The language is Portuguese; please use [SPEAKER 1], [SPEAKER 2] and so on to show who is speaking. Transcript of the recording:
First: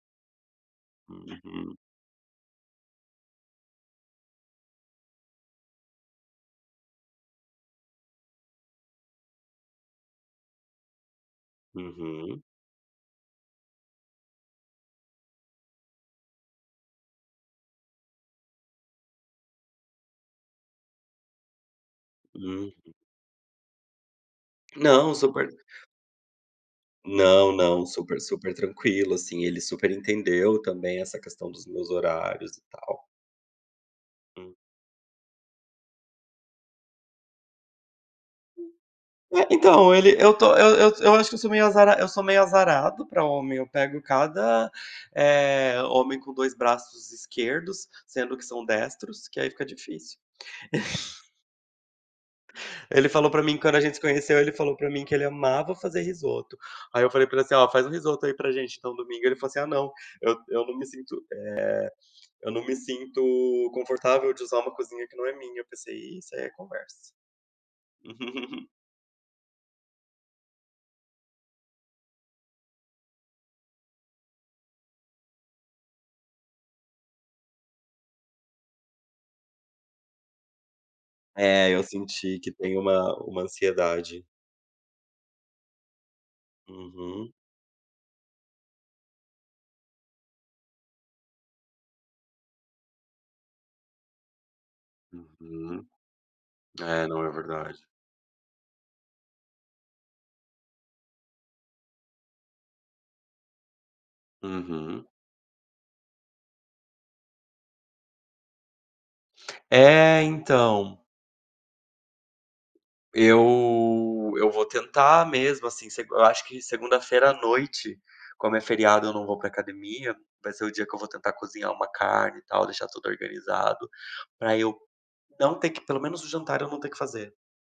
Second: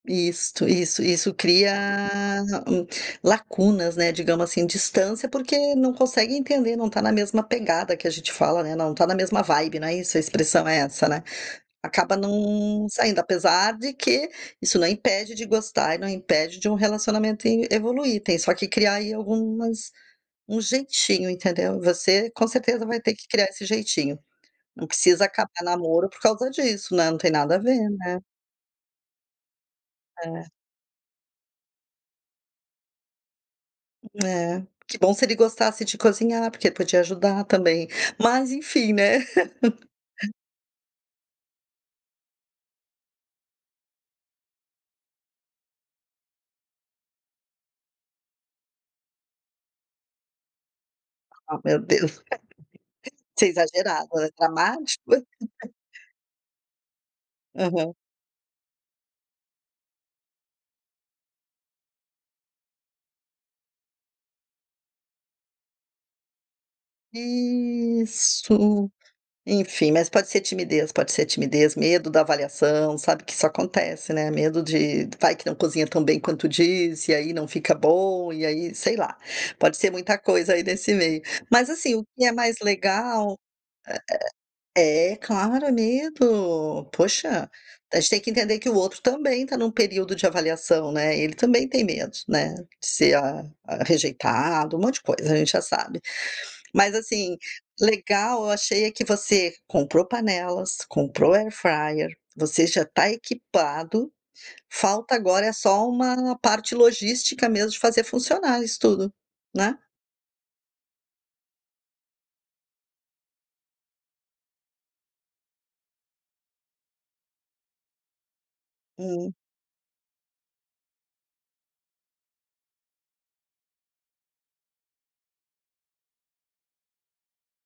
[SPEAKER 1] Isto, isso, isso cria
[SPEAKER 2] Uhum.
[SPEAKER 1] hum, lacunas, né, digamos assim, distância, porque não consegue entender, não está na mesma pegada que a gente fala, né, não está na mesma vibe, não é isso, a expressão é essa, né. Acaba
[SPEAKER 2] Uhum.
[SPEAKER 1] não saindo, apesar de que isso não impede de gostar e não impede de um relacionamento in evoluir, tem só que criar aí algumas um jeitinho, entendeu. Você com
[SPEAKER 2] Uhum.
[SPEAKER 1] certeza vai ter que criar esse jeitinho. Não
[SPEAKER 2] Não,
[SPEAKER 1] precisa
[SPEAKER 2] super
[SPEAKER 1] acabar namoro por causa disso, né, não tem
[SPEAKER 2] Não,
[SPEAKER 1] nada a ver,
[SPEAKER 2] não,
[SPEAKER 1] né.
[SPEAKER 2] super super tranquilo, assim ele super
[SPEAKER 1] É.
[SPEAKER 2] entendeu também essa questão dos meus horários e tal. Hum.
[SPEAKER 1] É. Que bom se ele gostasse de cozinhar, porque podia ajudar também, mas enfim, né.
[SPEAKER 2] É, então ele eu estou, eu eu eu acho que eu sou meio azara eu sou meio azarado pra homem, eu pego cada, eh, homem com dois braços esquerdos, sendo que são destros, que aí fica difícil.
[SPEAKER 1] Oh, meu Deus.
[SPEAKER 2] Ele falou pra
[SPEAKER 1] Você é
[SPEAKER 2] mim que, quando a gente se
[SPEAKER 1] exagerado, [unintelligible]
[SPEAKER 2] conheceu, ele falou pra mim
[SPEAKER 1] dramático.
[SPEAKER 2] que ele amava fazer risoto. Aí eu falei pra ele assim: "Ó, faz um
[SPEAKER 1] Aham.
[SPEAKER 2] risoto aí pra gente então, domingo". Ele falou assim: "Ah não, eu eu não me sinto, eh, eu não me sinto confortável de usar uma cozinha que não é minha". Eu pensei: "Ih, isso aí é conversa".
[SPEAKER 1] Isso, enfim, mas pode ser timidez pode ser timidez, medo da avaliação, sabe. Que isso acontece, né. Medo de: vai que não cozinha tão bem quanto diz, e aí não fica bom, e aí, sei lá, pode ser muita coisa aí nesse meio. Mas
[SPEAKER 2] É, eu
[SPEAKER 1] assim, o que é
[SPEAKER 2] senti que
[SPEAKER 1] mais
[SPEAKER 2] tem uma
[SPEAKER 1] legal
[SPEAKER 2] uma ansiedade.
[SPEAKER 1] é claro, é medo.
[SPEAKER 2] Uhum.
[SPEAKER 1] Poxa, a gente tem que entender que o outro também está num período de avaliação, né. Ele também tem medo, né. De ser a a rejeitado, um monte de coisa, a gente já
[SPEAKER 2] Uhum.
[SPEAKER 1] sabe. Mas
[SPEAKER 2] É, não, é
[SPEAKER 1] assim,
[SPEAKER 2] verdade.
[SPEAKER 1] legal, eu achei é que você comprou panelas, comprou airfryer, você já está equipado,
[SPEAKER 2] Uhum.
[SPEAKER 1] falta agora, eh, só uma parte logística mesmo de fazer funcionar isso tudo, né.
[SPEAKER 2] É, então. Eu eu vou tentar mesmo assim, se eu acho que segunda-feira à noite, como é feriado, eu não
[SPEAKER 1] Hum.
[SPEAKER 2] vou pra academia, vai ser o dia que eu vou tentar cozinhar uma carne e tal, deixar tudo organizado, pra eu não ter que, pelo menos o jantar, eu não ter que fazer.